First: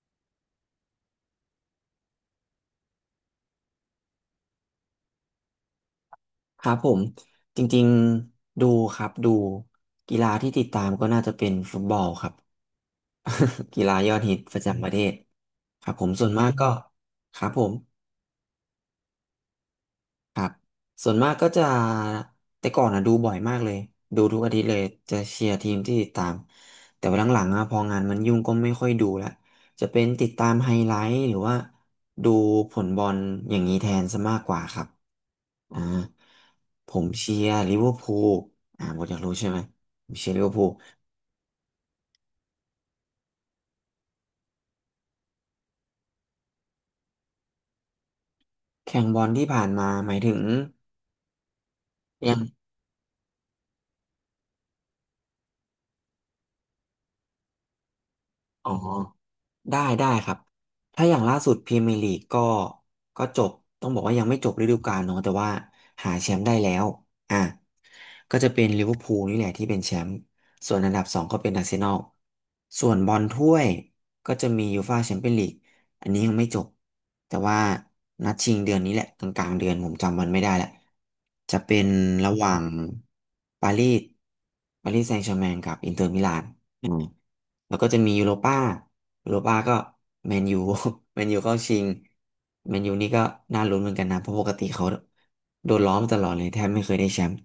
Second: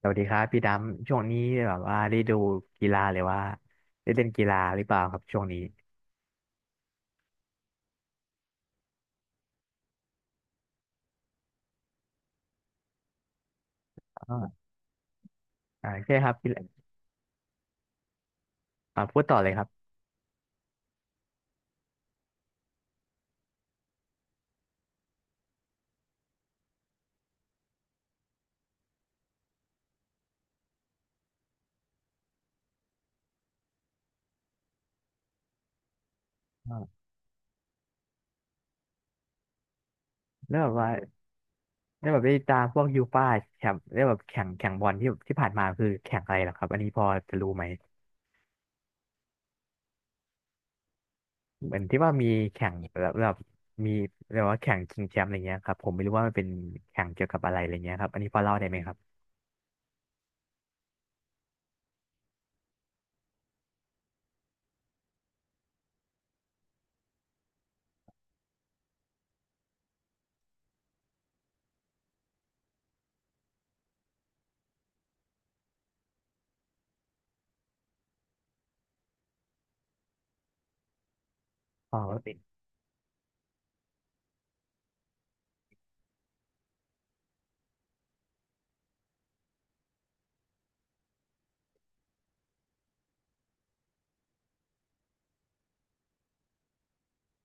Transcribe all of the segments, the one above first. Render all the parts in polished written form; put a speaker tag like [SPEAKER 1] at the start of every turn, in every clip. [SPEAKER 1] สวัสดีครับพี่ดำช่วงนี้แบบว่าได้ดูกีฬาหรือว่าได้เล่นกีฬาหรือเปล่าครับช่วงนี้
[SPEAKER 2] ครับผมจริงๆดูครับดูกีฬาที่ติดตามก็น่าจะเป็นฟุตบอลครับ กีฬายอดฮิตประ
[SPEAKER 1] อ่า
[SPEAKER 2] จำประเทศค
[SPEAKER 1] อ่า
[SPEAKER 2] รับผม
[SPEAKER 1] ใช่
[SPEAKER 2] ส่
[SPEAKER 1] ค
[SPEAKER 2] ว
[SPEAKER 1] รั
[SPEAKER 2] น
[SPEAKER 1] บ
[SPEAKER 2] มาก
[SPEAKER 1] พี่
[SPEAKER 2] ก็ครับผม
[SPEAKER 1] อ่าพูดต่อเลยครับ
[SPEAKER 2] ครับส่วนมากก็จะแต่ก่อนอะดูบ่อยมากเลยดูทุกอาทิตย์เลยจะเชียร์ทีมที่ติดตามแต่ว่าหลังๆอะพองานมันยุ่งก็ไม่ค่อยดูละจะเป็นติดตามไฮไลท์หรือว่าดูผลบอลอย่างนี้แทนซะมากกว่าครับอ่าผ
[SPEAKER 1] อ่า
[SPEAKER 2] มเชียร์ลิเวอร์พูลหมดอยากรู้ใช่ไหมผมเชียร์ลิเวอร์
[SPEAKER 1] แล้ว
[SPEAKER 2] พู
[SPEAKER 1] แบ
[SPEAKER 2] ล
[SPEAKER 1] บว่าได้แบบได้ตามพวกยูฟ่าแชมป์ได้แบบแข่งบอลที่ที่ผ่านมาคือแข่งอะไรเหรอครับอันนี้พอจะรู้ไหม
[SPEAKER 2] แข่งบอลที่ผ่านมาหมายถึง
[SPEAKER 1] เหมือนที่ว่ามี
[SPEAKER 2] ยัง
[SPEAKER 1] แข่งแบบมีเรียกว่าแข่งชิงแชมป์อะไรเงี้ยครับผมไม่รู้ว่ามันเป็นแข่งเกี่ยวกับอะไรอะไรเงี้ยครับอันนี้พอเล่าได้
[SPEAKER 2] อ๋อ
[SPEAKER 1] ไหมครับ
[SPEAKER 2] ได้ได้ครับถ้าอย่างล่าสุดพรีเมียร์ลีกก็ก็จบต้องบอกว่ายังไม่จบฤดูกาลเนาะแต่ว่าหาแชมป์ได้แล้วอ่ะก็จะเป็นลิเวอร์พูลนี่แหละที่เป็นแชมป์ส่วนอันดับสองก็เป็นอาร์เซนอลส่วนบอลถ้วยก็จะมียูฟ่าแชมเปี้ยนลีกอันนี้ยังไม่จบแต่ว่านัดชิงเดือนนี้แหละกลางๆเดือนผมจำวันไม่ได้แหละจะเป็น
[SPEAKER 1] พอว่
[SPEAKER 2] ระ
[SPEAKER 1] เป็น
[SPEAKER 2] หว่างปารีสปารีสแซงต์แชร์แมงกับอินเตอร์มิลาน แล้วก็จะมียูโรป้าก็แมนยู แมนยูเข้าชิง แมนยูนี่ก็น่าลุ้นเหมือนกันนะ เพราะปกติเขาโดนล้อมาตลอดเลยแทบไม่เคยได้แชมป์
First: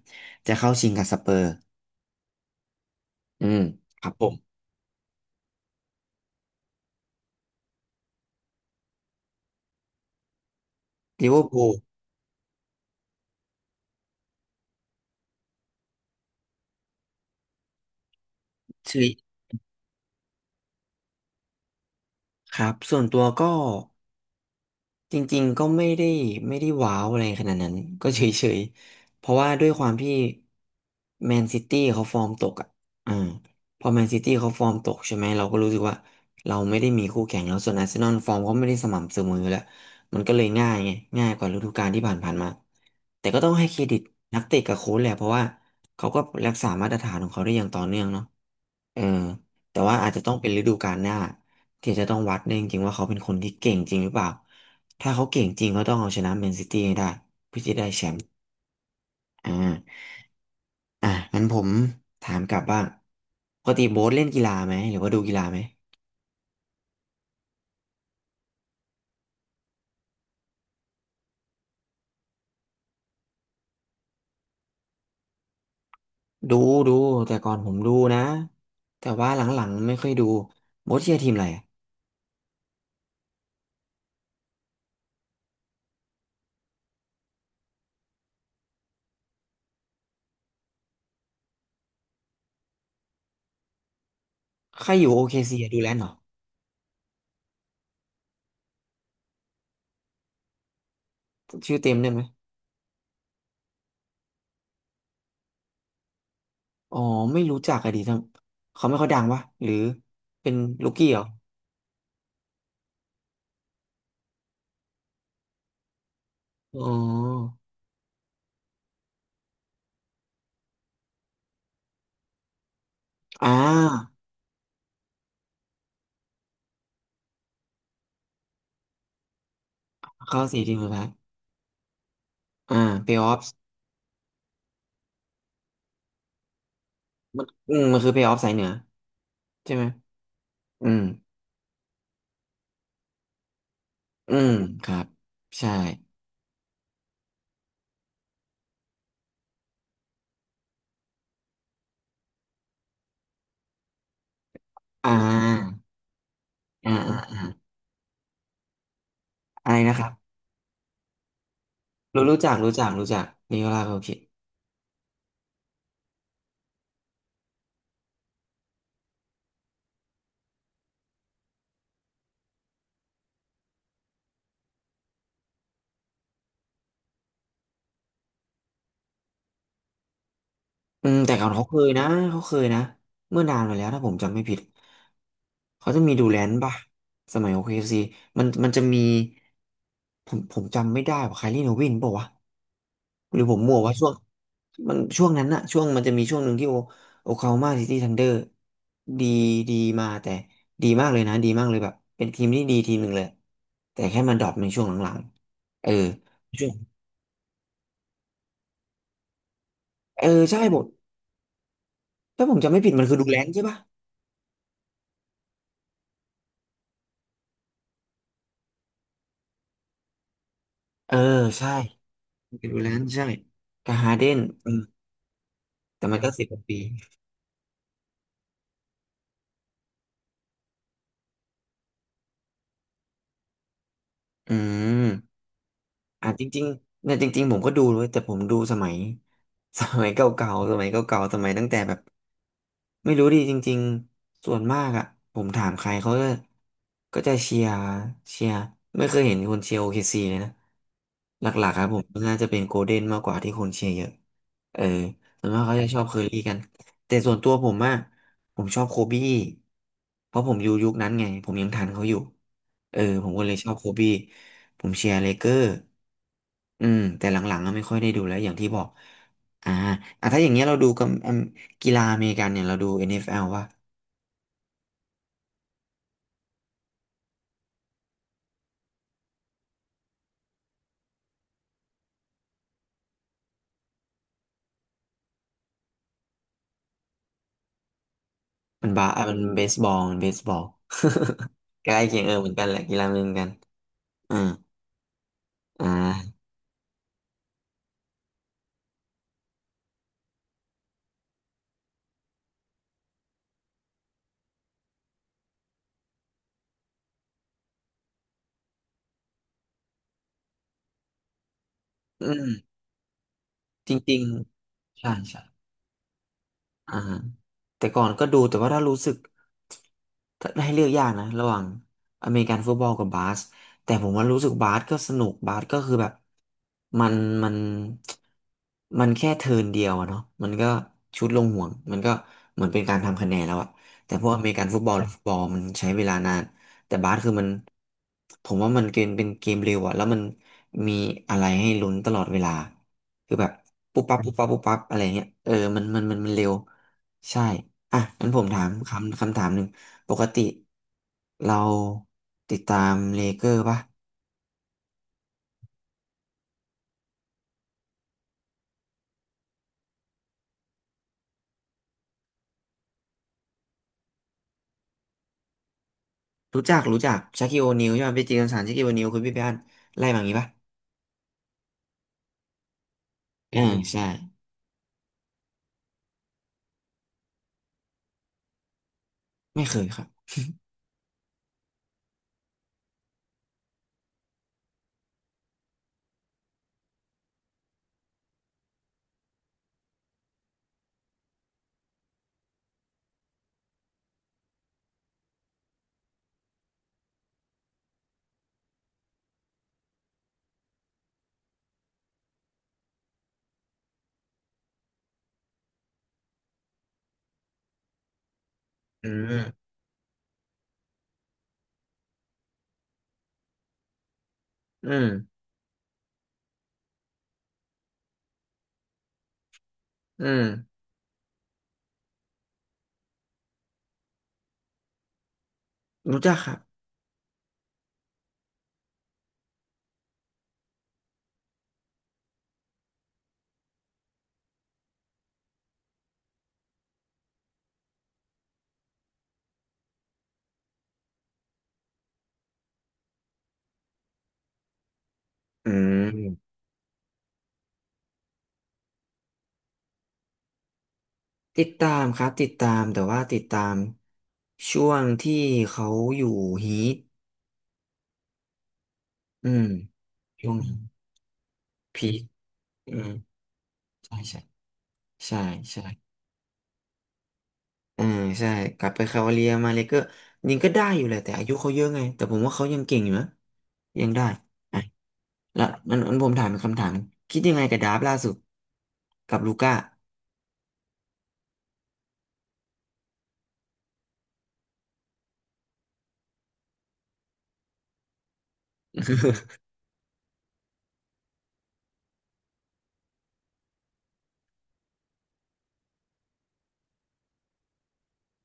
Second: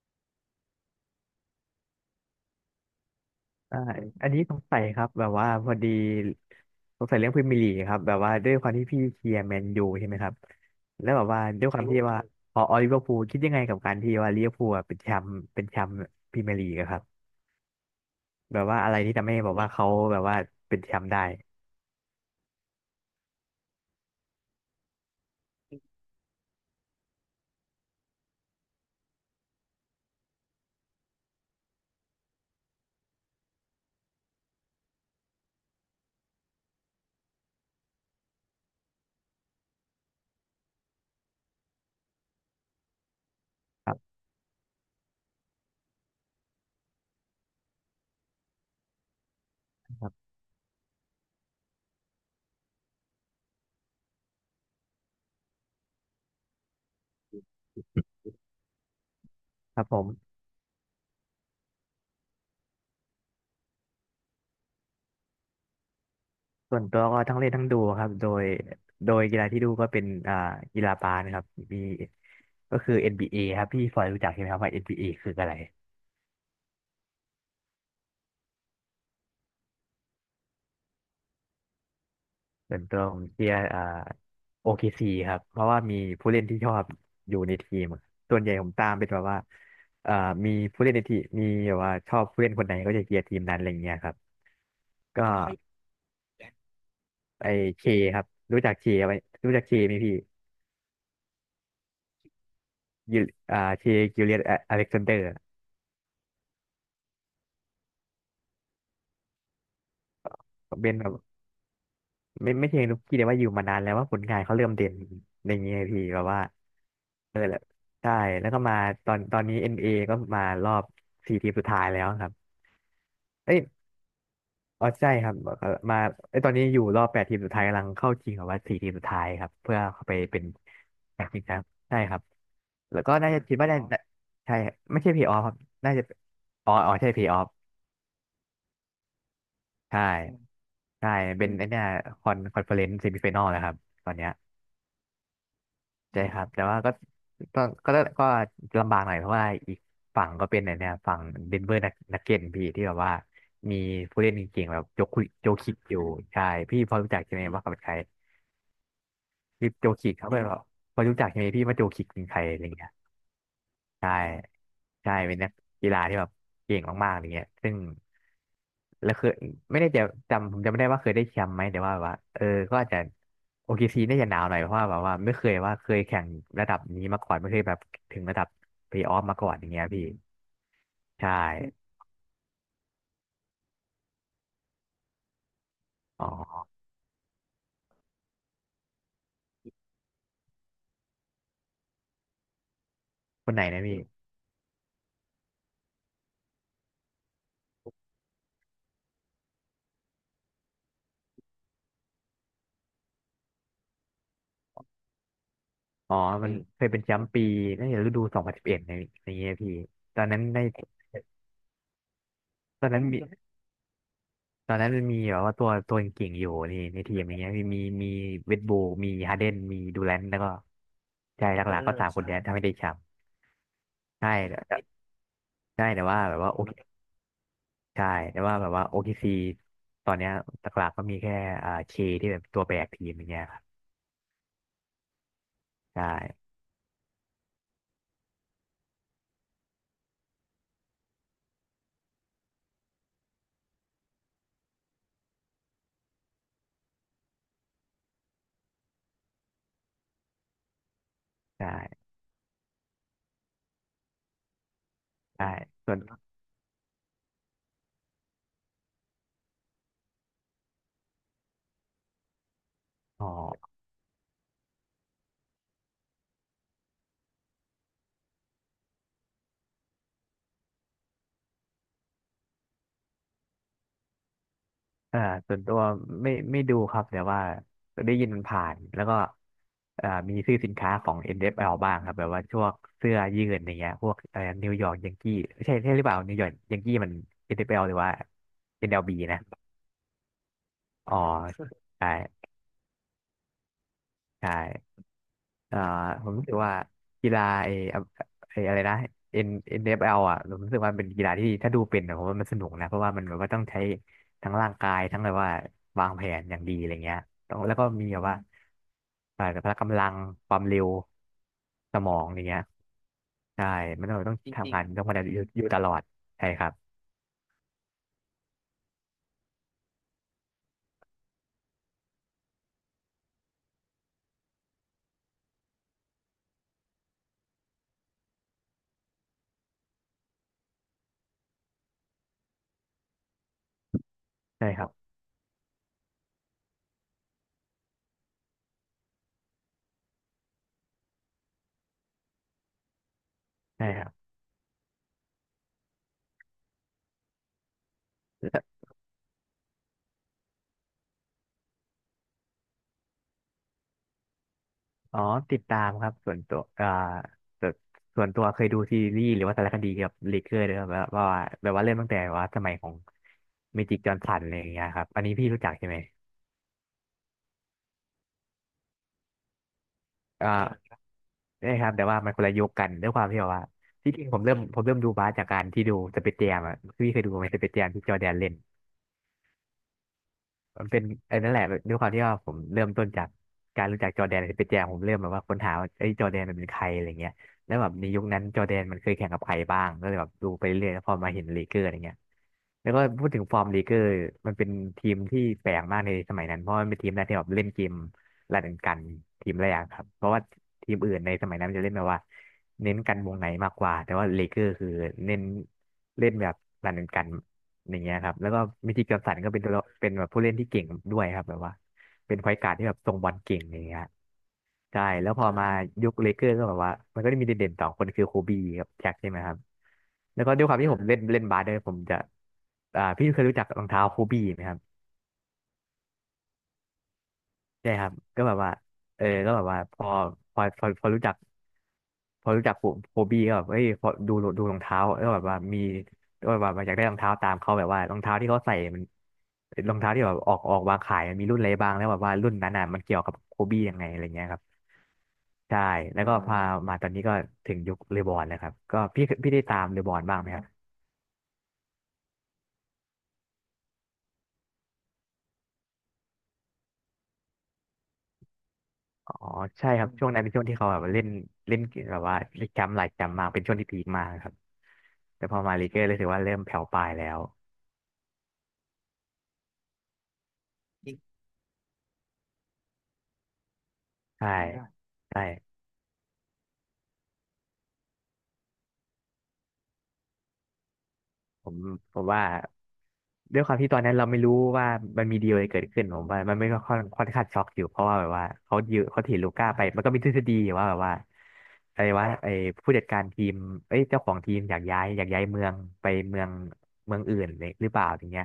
[SPEAKER 2] จะเข้าชิงกับสเปอร์ อืม
[SPEAKER 1] ใช่
[SPEAKER 2] ครับผ
[SPEAKER 1] อัน
[SPEAKER 2] ม
[SPEAKER 1] นี้สงสัยครับแบบว่าพอดีสงสัยเรื่องพรีเมียร์ลีกครับแบบว่าด้วยความที่พี่เชียร์แมนยูใช่ไหมครับแล้วแบ
[SPEAKER 2] ลิ
[SPEAKER 1] บ
[SPEAKER 2] เวอ
[SPEAKER 1] ว่า
[SPEAKER 2] ร์พู
[SPEAKER 1] ด้วย
[SPEAKER 2] ล
[SPEAKER 1] ความที่ว่าพอลิเวอร์พูลคิดยังไงกับการที่ว่าลิเวอร์พูลอะเป็นแชมป์พรีเมียร์ลีกอะครับแบบว่าอะไร
[SPEAKER 2] ชื่อ
[SPEAKER 1] ที่ทำให้แบบว่าเขาแบบว่าเป็นแชมป์ได้
[SPEAKER 2] ครับ ส่วนตัวก็ จริงๆก็ไม่ได้ว้าวอะไรขนาดนั้น ก็เฉยๆเพราะว่าด้วยความที่แมนซิตี้เขาฟอร์มตกอ่ะอ่าพอแมนซิตี้เขาฟอร์มตกใช่ไหมเราก็รู้สึกว่าเราไม่ได้มีคู่แข่งแล้วส่วนอาร์เซนอลฟอร์มเขาไม่ได้สม่ำเสมออยู่แล้วมันก็เลยง่ายไงง่ายกว่าฤดูกาลที่ผ่านๆมาแต่ก็ต้องให้เคร
[SPEAKER 1] ค
[SPEAKER 2] ดิ
[SPEAKER 1] รั
[SPEAKER 2] ต
[SPEAKER 1] บ
[SPEAKER 2] นักเตะกับโค้ชแหละเพราะว่าเขาก็รักษามาตรฐานของเขาได้อย่างต่อเนื่องเนาะเออแต่ว่า
[SPEAKER 1] ค
[SPEAKER 2] อา
[SPEAKER 1] รั
[SPEAKER 2] จจะ
[SPEAKER 1] บ
[SPEAKER 2] ต้องเป็นฤดูกาลหน้าที่จะต้องวัดเนี่ยจริงๆว่าเขาเป็นคนที่เก่งจริงหรือเปล่า ถ้าเขาเก่งจริงก็ต้องเอาชนะแมนซิตี้ให้ได้เพื่อจะได้แชมป์อ่
[SPEAKER 1] ครับผ
[SPEAKER 2] า
[SPEAKER 1] ม
[SPEAKER 2] อ่ะงั้นผมถามกลับบ้างปกติโบ๊ทเล่นกีฬาไหมหรือว่าดูกีฬาไหม
[SPEAKER 1] ส่วนตัวก็ทั้งเล่นทั้งดูครับโดยกีฬาที่ดูก็เป็นอ่ากีฬาบาสนะครับมีก็คือเอ็นบีเอครับพี่ฟอยรู้จักใช่ไหมครับว่า n เอคืออะไร
[SPEAKER 2] ดูดูแต่ก่อนผมดูนะแต่ว่าหลังๆไม่ค่อยดูโบ๊ทเชียร์ทีมอะไรอะ
[SPEAKER 1] ส่วนตัวผมเชียร์อ่าโอเคซีครับเพราะว่ามีผู้เล่นที่ชอบอยู่ในทีมส่วนใหญ่ผมตามเป็นแบบว่าอ่ามีผู้เล่นในทีมมีแบบว่าชอบผู้เล่นคนไหนก็จะเชียร์ทีมนั้นอะไรเงี้ยครับ
[SPEAKER 2] ใครอยู่โอ
[SPEAKER 1] ก็
[SPEAKER 2] เคซีดูแลนด์เหรอ
[SPEAKER 1] ไอเคครับรู้จักเคไหมรู้จักเคไหมพี่
[SPEAKER 2] ชื่อเต็มได้ไหม
[SPEAKER 1] ยูเคกิลเลียนอเล็กซานเดอร์
[SPEAKER 2] อ๋อไม่รู้จักอะดีทั้งเขาไม่ค่อยดังวะหรือเป็นลู
[SPEAKER 1] เป็
[SPEAKER 2] ก
[SPEAKER 1] นแบ
[SPEAKER 2] กี้เหรอ
[SPEAKER 1] บไม่เชิงลูกกี้แต่ว่าอยู่มานานแล้วว่าผลงานเขาเริ่มเด่นอะไรเงี้ยพี่แบบว่า
[SPEAKER 2] อ๋
[SPEAKER 1] เออ
[SPEAKER 2] อ
[SPEAKER 1] แล้วใช่แล้วก็มาตอนนี้เอ็นเ a ก็มารอบสี่ทีมสุดท้ายแล้วครับ
[SPEAKER 2] อ่
[SPEAKER 1] เอ้ย
[SPEAKER 2] า
[SPEAKER 1] อ๋อใช่ครับมาไอยตอนนี้อยู่รอบแปดทีมสุดท้ายกำลังเข้าชิงกับว่าสี่ทีมสุดท้ายครับเพื่อเข้าไปเป็
[SPEAKER 2] เข้า
[SPEAKER 1] น
[SPEAKER 2] สี่ทีมสุดท้าย
[SPEAKER 1] แปดทีมครับใช่ครับ
[SPEAKER 2] อ่า
[SPEAKER 1] แล้ว
[SPEAKER 2] เพ
[SPEAKER 1] ก็
[SPEAKER 2] ย์อ
[SPEAKER 1] น่า
[SPEAKER 2] อฟ
[SPEAKER 1] จะคิดว่าได้ใช่ไม่ใช่เพลย์ออฟครับน่าจะอ๋ออ๋อใช่เพลย์ออ
[SPEAKER 2] มัน
[SPEAKER 1] ฟ
[SPEAKER 2] มันคือเพย์ออฟสายเหนือใช่ไหม
[SPEAKER 1] ใช่
[SPEAKER 2] อืม
[SPEAKER 1] ใช่เป็นไอเนี่ยคอนเฟอเรนซ์เซมิไฟแนลนะครับตอนเนี้ย
[SPEAKER 2] อืมครับใช่
[SPEAKER 1] ใช่ครับแต่ว่าก็ก็ก็ลำบากหน่อยเพราะว่าอีกฝั่งก็เป็นไอเนี่ยฝั่งเดนเวอร์นักเก็ตพี่ที่แบบว่ามีผู้เล่นเก่งๆแบบ
[SPEAKER 2] อ่
[SPEAKER 1] โจคิด
[SPEAKER 2] า
[SPEAKER 1] อยู่ใช่พี่พ
[SPEAKER 2] อ่า
[SPEAKER 1] อรู้จักใช่ไหม
[SPEAKER 2] อ่า
[SPEAKER 1] ว่าเขาเป็นใคร คือ
[SPEAKER 2] อะไร
[SPEAKER 1] โจ
[SPEAKER 2] นะครั
[SPEAKER 1] คิ
[SPEAKER 2] บ
[SPEAKER 1] กเขาก็แบบพอรู้จักใช่ไหมพี่ว่าโจคิกเป็นใครอะไรเงี้ย
[SPEAKER 2] รู้จักนิโคลาโค
[SPEAKER 1] ใช่
[SPEAKER 2] คิ
[SPEAKER 1] ใช่เป็นนักกีฬาที่แบบเก่งมากๆอะไรเงี้ยซึ่งแล้วคือไม่ได้จะจำผมจำไม่ได้ว่าเคยได้แชมป์ไหมแต่ว่าแบบว่าเออก็อาจจะโอเคซีน่าจะหนาวหน่อยเพราะว่าแบบว่าไม่เคยว่าเคยแข่งระดับนี้มาก่อนไม่เคยแบบถึงระดับเพลย์ออฟมาก่อนอย่างเงี้ยพี่
[SPEAKER 2] อืม
[SPEAKER 1] ใช่
[SPEAKER 2] แต่ก่อนเขาเคยนะเขาเคยนะเมื่อนานมาแล้วถ้าผมจำไม่ผิดเขาจะมีดู
[SPEAKER 1] อ๋
[SPEAKER 2] แลน
[SPEAKER 1] อ
[SPEAKER 2] ป่ะสมัย o k ซีมันจะมีผมจำไม่ได้ว่าไคลรี่โนวินบอกว่าวะหรือ
[SPEAKER 1] ค
[SPEAKER 2] ผ
[SPEAKER 1] นไห
[SPEAKER 2] ม
[SPEAKER 1] น
[SPEAKER 2] มั่ว
[SPEAKER 1] นะ
[SPEAKER 2] ว่า
[SPEAKER 1] พี่
[SPEAKER 2] ช่วงมันช่วงนั้นอะช่วงมันจะมีช่วงหนึ่งที่โอคลาโฮมาซิตี้ธันเดอร์ดีดีมาแต่ดีมากเลยนะดีมากเลยแบบเป็นทีมที่ดีทีมหนึ่งเลยแต่แค่มันดรอปในช่วงหลังๆเออ
[SPEAKER 1] อ๋อมัน
[SPEAKER 2] ช่วง
[SPEAKER 1] เคยเป็นแชมป์ปีน่าจะฤดู2011ในในเงี้ยพี่ตอ
[SPEAKER 2] เออ
[SPEAKER 1] นนั้น
[SPEAKER 2] ใช่
[SPEAKER 1] ใน
[SPEAKER 2] ผมถ้าผมจำไม่
[SPEAKER 1] ตอ
[SPEAKER 2] ผิ
[SPEAKER 1] น
[SPEAKER 2] ด
[SPEAKER 1] นั้
[SPEAKER 2] มั
[SPEAKER 1] น
[SPEAKER 2] นคื
[SPEAKER 1] มี
[SPEAKER 2] อดูแลนใช่ป่ะ
[SPEAKER 1] ตอนนั้นมันมีแบบว่าตัวเก่งๆอยู่นี่ในทีมอย่างเงี้ยมีเวดบูมีฮาเดนมีดูแลนแล้วก็
[SPEAKER 2] เออ
[SPEAKER 1] ใช่หเออ
[SPEAKER 2] ใช่
[SPEAKER 1] ลักๆก็สามคนใช่เนี้ยถ้าไม่
[SPEAKER 2] เป็น
[SPEAKER 1] ได้
[SPEAKER 2] ดู
[SPEAKER 1] แช
[SPEAKER 2] แล
[SPEAKER 1] ม
[SPEAKER 2] น
[SPEAKER 1] ป์
[SPEAKER 2] ใช่กับฮาร์เด
[SPEAKER 1] ใช่
[SPEAKER 2] น
[SPEAKER 1] แต่
[SPEAKER 2] อื
[SPEAKER 1] แต่
[SPEAKER 2] ม
[SPEAKER 1] ใช่แต่
[SPEAKER 2] แต่มั
[SPEAKER 1] ว่า
[SPEAKER 2] นก็
[SPEAKER 1] แบบ
[SPEAKER 2] สิบ
[SPEAKER 1] ว่า
[SPEAKER 2] ก
[SPEAKER 1] โอ
[SPEAKER 2] ว่า
[SPEAKER 1] เค
[SPEAKER 2] ปี
[SPEAKER 1] ใช่แต่ว่าแบบว่าโอเคซีตอนเนี้ยหลักๆก็มีแค่อ่าเคที่แบบตัวแบกทีมอย่างเงี้ยครับ
[SPEAKER 2] อืม
[SPEAKER 1] ใช
[SPEAKER 2] จ
[SPEAKER 1] ่
[SPEAKER 2] ริงๆเนี่ยจริงๆผมก็ดูเลยแต่ผมดูสมัย สมัยเก่าๆสมัยเก่าๆสมัยตั้งแต่แบบ ไม่รู้ดิจริงๆส่วนมากอ่ะผมถามใครเขาก็ก็จะเชียร์ไม่เคยเห็นคนเชียร์โอเคซีเลยนะห
[SPEAKER 1] ใ
[SPEAKER 2] ลักๆครับผม
[SPEAKER 1] ช่
[SPEAKER 2] น่าจะเป็นโกลเด้นมากกว่าที่คนเชียร์เยอะเออส่
[SPEAKER 1] ใช่
[SPEAKER 2] วนมากเขาจะ
[SPEAKER 1] ส่
[SPEAKER 2] ช
[SPEAKER 1] วน
[SPEAKER 2] อบเคอรี่กันแต่ส่วนตัวผมอะผมชอบโคบี้เพราะผมอยู่ยุคนั้นไงผมยังทันเขาอยู่เออ
[SPEAKER 1] อ๋
[SPEAKER 2] ผมก็เลยช
[SPEAKER 1] อ
[SPEAKER 2] อบโคบี้ผมเชียร์เลเกอร์อืมแต่หลังๆก็ไม่ค่อยได้ดูแล้วอย่างที่บอกอ่าอ่ะถ้าอย่างเงี้ยเราดูกับ กีฬาอเมริกันเนี่ยเราดู NFL ว่า
[SPEAKER 1] อ่าส่วนตัวไม่ดูครับแต่ว่าได้ยินมันผ่านแล้วก็อ่ามีซื้อสินค้าของ NFL บ้างครับแบบว่าช่วงเสื้อยืดอย่างเงี้ยพวกอะไรนิวยอร์กยังกี้ใช่ใช่หรือเปล่านิวยอร์กยังกี้มัน NFL หรือว่า NLB นแอลบี
[SPEAKER 2] มัน
[SPEAKER 1] นะ
[SPEAKER 2] เบสบอลมันเบสบอล
[SPEAKER 1] อ๋อ
[SPEAKER 2] ใกล้
[SPEAKER 1] ใช่
[SPEAKER 2] เคียงเออเหมือนกันแหละกีฬาเหมือนกันอื
[SPEAKER 1] ใช
[SPEAKER 2] ม
[SPEAKER 1] ่เอ่อ
[SPEAKER 2] อ่
[SPEAKER 1] ผม
[SPEAKER 2] า
[SPEAKER 1] รู้สึกว่ากีฬาไอ้อะไรนะ NFL อนเอฟแอลอ่ะผมรู้สึกว่าเป็นกีฬาที่ถ้าดูเป็นนะผมว่ามันสนุกนะเพราะว่ามันแบบว่าต้องใช้ทั้งร่างกายทั้งแบบว่าวางแผนอย่างดีอะไรเงี้ยต้องแล้วก็มีแบบว่าพละกำลังความเร็วสมอ
[SPEAKER 2] อื
[SPEAKER 1] งอ
[SPEAKER 2] ม
[SPEAKER 1] ย่างเงี้ยใช่
[SPEAKER 2] จ
[SPEAKER 1] มันต้
[SPEAKER 2] ริ
[SPEAKER 1] อง
[SPEAKER 2] ง
[SPEAKER 1] ต้องทำงาน
[SPEAKER 2] ๆ
[SPEAKER 1] ต้อง
[SPEAKER 2] ใช่
[SPEAKER 1] มาอ
[SPEAKER 2] ใช่
[SPEAKER 1] ยู่อยู่ตลอดใช่ครับ
[SPEAKER 2] อ่าแต่ก่อนก็ดูแต่ว่าถ้ารู้สึกถ้าให้เลือกยากนะระหว่างอเมริกันฟุตบอลกับบาสแต่ผมว่ารู้สึกบาสก็สนุกบาสก็คือแบบมันมันมันแค่เทิร์นเดียวอะเนาะมันก็ชุดลงห่วงมันก็เหมือนเป็นการทำคะแนนแล้วอะแต่พวกอเมริกัน
[SPEAKER 1] ใช่
[SPEAKER 2] ฟุ
[SPEAKER 1] ค
[SPEAKER 2] ต
[SPEAKER 1] รั
[SPEAKER 2] บ
[SPEAKER 1] บ
[SPEAKER 2] อลหรือฟุตบอลมันใช้เวลานานแต่บาสคือมันผมว่ามันเกมเป็นเกมเร็วอะแล้วมันมีอะไรให้ลุ้นตลอดเวลา คือแบบ
[SPEAKER 1] ใช่
[SPEAKER 2] ปุ๊
[SPEAKER 1] ค
[SPEAKER 2] บ
[SPEAKER 1] รับ
[SPEAKER 2] ปั๊บปุ๊บปั๊บปุ๊บปั๊บอะไรเงี้ยเออมันเร็วใช่อ่ะงั้นผมถามคำถามหนึ่งปกติเราติดตามเลเกอร์ป่ะ
[SPEAKER 1] อ๋อติดตามครับส่วนตัวส่วนส่วนตัวเคยดูซีรีส์หรือว่าสารคดีเกี่ยวกับเลเกอร์ด้วยครับแบบว่าแบบว่าเริ่มตั้งแต่ว่าสมัยของเมจิกจอห์นสันอะไรอย่างเงี้ยครับอันนี้พี่รู้จักใช่ไหม
[SPEAKER 2] รู้จักชาคิโอนิลใช่ไหมไปจีกันสารชาคิโอนิลคุณพี่ไปอ่านไล่มาอย่างงี้ป่ะ
[SPEAKER 1] อ่าใช่ครับแต่ว่ามันคนละยุคกันด้วยความที่แบบ
[SPEAKER 2] อ่า
[SPEAKER 1] ว่า
[SPEAKER 2] ใช่
[SPEAKER 1] ที่จริงผมเริ่มดูบาสจากการที่ดูสเปซแจมอ่ะพี่เคยดูไหมสเปซแจมที่จอร์แดนเล่น
[SPEAKER 2] ไม่เคยครับ
[SPEAKER 1] มันเป็นไอ้นั่นแหละด้วยความที่ว่าผมเริ่มต้นจากการรู้จักจอร์แดนเปแจมผมเริ่มแบบว่าค้นหาว่าไอ้ยจอร์แดนมันเป็นใครอะไรเงี้ยแล้วแบบในยุคนั้นจอร์แดนมันเคยแข่งกับใครบ้างก็เลยแบบดูไปเรื่อยแล้วพอมาเห็นลีเกอร์อะไรเงี้ยแล้วก็พูดถึงฟอร์มลีเกอร์มันเป็นทีมที่แปลกมากในสมัยนั้นเพราะมันเป็นทีมแรกที่แบบเล่นเกมรันกันทีมแรกครับเพราะว่าทีมอื่นในสมัยนั้นมันจะเล่นแบบว่า เน้นกันวงในมากกว่าแต่ว่าเลเกอร์คือเน้นเล่นแบบรันกันอย่างเงี้ยครับแล้วก็มิติ
[SPEAKER 2] อื
[SPEAKER 1] กกัมสันก็เป็น
[SPEAKER 2] ม
[SPEAKER 1] ตัวละเป็นแบบผู้เล่นที่เก่งด้วยครับแบบว่าเป็นไฟการ์ดที่แบบทรงบอลเก่งอย่างเงี้ย
[SPEAKER 2] อื
[SPEAKER 1] ใช่
[SPEAKER 2] ม
[SPEAKER 1] แล้วพอมายุคเลเกอร์ก็แบบว่ามันก็ได้มีเด่นๆสองคนคือโคบีกับแจ็คใช่ไหมครับ
[SPEAKER 2] อื
[SPEAKER 1] แล้วก็ด้วยควา
[SPEAKER 2] ม
[SPEAKER 1] มที่ผมเล่นเล่นบาสด้วยผมจะพี่เคยรู้จักรองเท้าโคบีไหมครับ
[SPEAKER 2] รู้จักครับ
[SPEAKER 1] ใช่ครับก็แบบว่าเออก็แบบว่าพอรู้จักพอรู้จักผมโฮบี้ก็แบบเอ้ยพอดูดูรองเท้าก็แบบว่ามีก็แบบว่าอยากได้รองเท้าตามเขาแบบว่ารองเท้าที่เขาใส่มันรองเท้าที่แบบออกวางขายมันมีรุ่นอะไรบ้างแล้วแบบว่ารุ่นนั้นน่ะมันเกี่ยวกับโฮบี้ยังไงอะไรเงี้ยครับ
[SPEAKER 2] อื
[SPEAKER 1] ใช่แล้วก็
[SPEAKER 2] ม
[SPEAKER 1] พามาตอนนี้ก็ถึงยุคเลบอนแล้วครับก็พี่ได้ตามเลบอนบ้างไหมครับ
[SPEAKER 2] ติดตามครับติดตามแต่ว่าติดตามช่วงที่เขาอยู่ฮีท
[SPEAKER 1] อ๋อ
[SPEAKER 2] อืม
[SPEAKER 1] ใช่ครับช่วงนั้นเป็
[SPEAKER 2] ช่
[SPEAKER 1] น
[SPEAKER 2] วง
[SPEAKER 1] ช่วงที่เขาแบบเล่นเล่น
[SPEAKER 2] พี
[SPEAKER 1] แบ
[SPEAKER 2] ค
[SPEAKER 1] บว่าเล่น
[SPEAKER 2] อื
[SPEAKER 1] จำหลา
[SPEAKER 2] ม
[SPEAKER 1] ยจำมากเป็นช่วงที่พีค
[SPEAKER 2] ใช่
[SPEAKER 1] มาก
[SPEAKER 2] ใช่
[SPEAKER 1] ครับ
[SPEAKER 2] ใช่
[SPEAKER 1] แต่พอมาลีเกอร์
[SPEAKER 2] ใช่
[SPEAKER 1] รู้สึกว่าเริ่มแผ่วปลายแล้ว
[SPEAKER 2] เออใช่กลับไปคาวาเลียมาเลยก็ยิงก็ได้อยู่แหละแต่อายุเขาเยอะไง แต่ผมว่าเขายังเก่งอยู่นะยังได้อ่ะ
[SPEAKER 1] ใช่
[SPEAKER 2] แล้ว
[SPEAKER 1] ใช่
[SPEAKER 2] นั้นผมถามเป็นคำถามคิดยังไงกับดาร์ฟล่าสุดกับลูก้า
[SPEAKER 1] ผมผมว่าด้วยความที่ตอนนั้นเราไม่รู้ว่ามันมีดีลอะไรเกิดขึ้นผมว่ามันไม่ก็ค่อนข้างช็อกอยู่เพราะว่าแบบว่าเขายืมเขาถือลูก้าไปมันก็มีทฤษฎีว่าแบบว่าอะไรวาไอ้ผู้จัดการทีมเอ้ยเจ้าของทีมอยากย้ายเมืองไปเมืองอื่นเลยหรือเปล่าอย่างเงี้ย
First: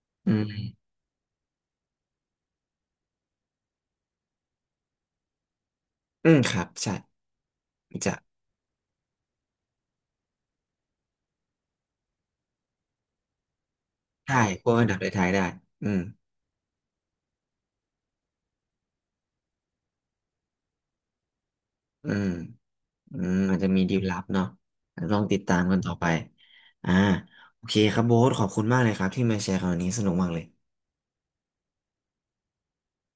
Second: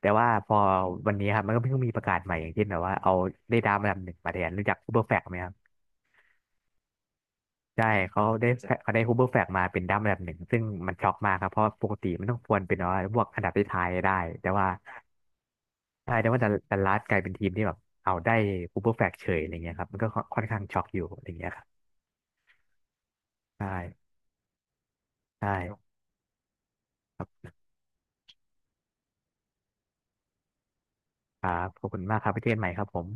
[SPEAKER 1] แต่ว่า
[SPEAKER 2] อื
[SPEAKER 1] พอ
[SPEAKER 2] ม
[SPEAKER 1] วันนี้ครับมันก็เพิ่งมีประกาศใหม่อย่างเช่นแบบว่าเอาได้ดาวมาลำหนึ่งมาแทนรู้จักอูเบอร์แฟกไหมครับ
[SPEAKER 2] ครับใช่
[SPEAKER 1] ใช่
[SPEAKER 2] จะ
[SPEAKER 1] เขาได้เขาได้ฮูเบอร์แฟกมาเป็นดั้ามอันดับหนึ่งซึ่งมันช็อกมากครับเพราะปกติมันต้องควรเป็นว่าพวกอันดับท้ายๆได้
[SPEAKER 2] ได้
[SPEAKER 1] แต่
[SPEAKER 2] พ
[SPEAKER 1] ว่า
[SPEAKER 2] วกอันดับท้ายๆได้อืม
[SPEAKER 1] ใช่แต่ว่าดัลลัสกลายเป็นทีมที่แบบเอาได้ฮูเบอร์แฟกเฉยอะไรเงี้ยครับมันก็ค่อนข้างช็อกอยู่อะไรเงี้ยครับ
[SPEAKER 2] อืมอืมอาจจะมีดีล
[SPEAKER 1] ใช่
[SPEAKER 2] ลับเนาะลองติด
[SPEAKER 1] ใช่
[SPEAKER 2] ตามกันต่อไปอ่า
[SPEAKER 1] ครับ
[SPEAKER 2] โอเคครับโบ๊ทขอบคุณมากเลยครับที่มาแชร์คราวนี้สนุกมากเลย
[SPEAKER 1] ครับขอบคุณมากครับไปเจอกันใหม่ครับผม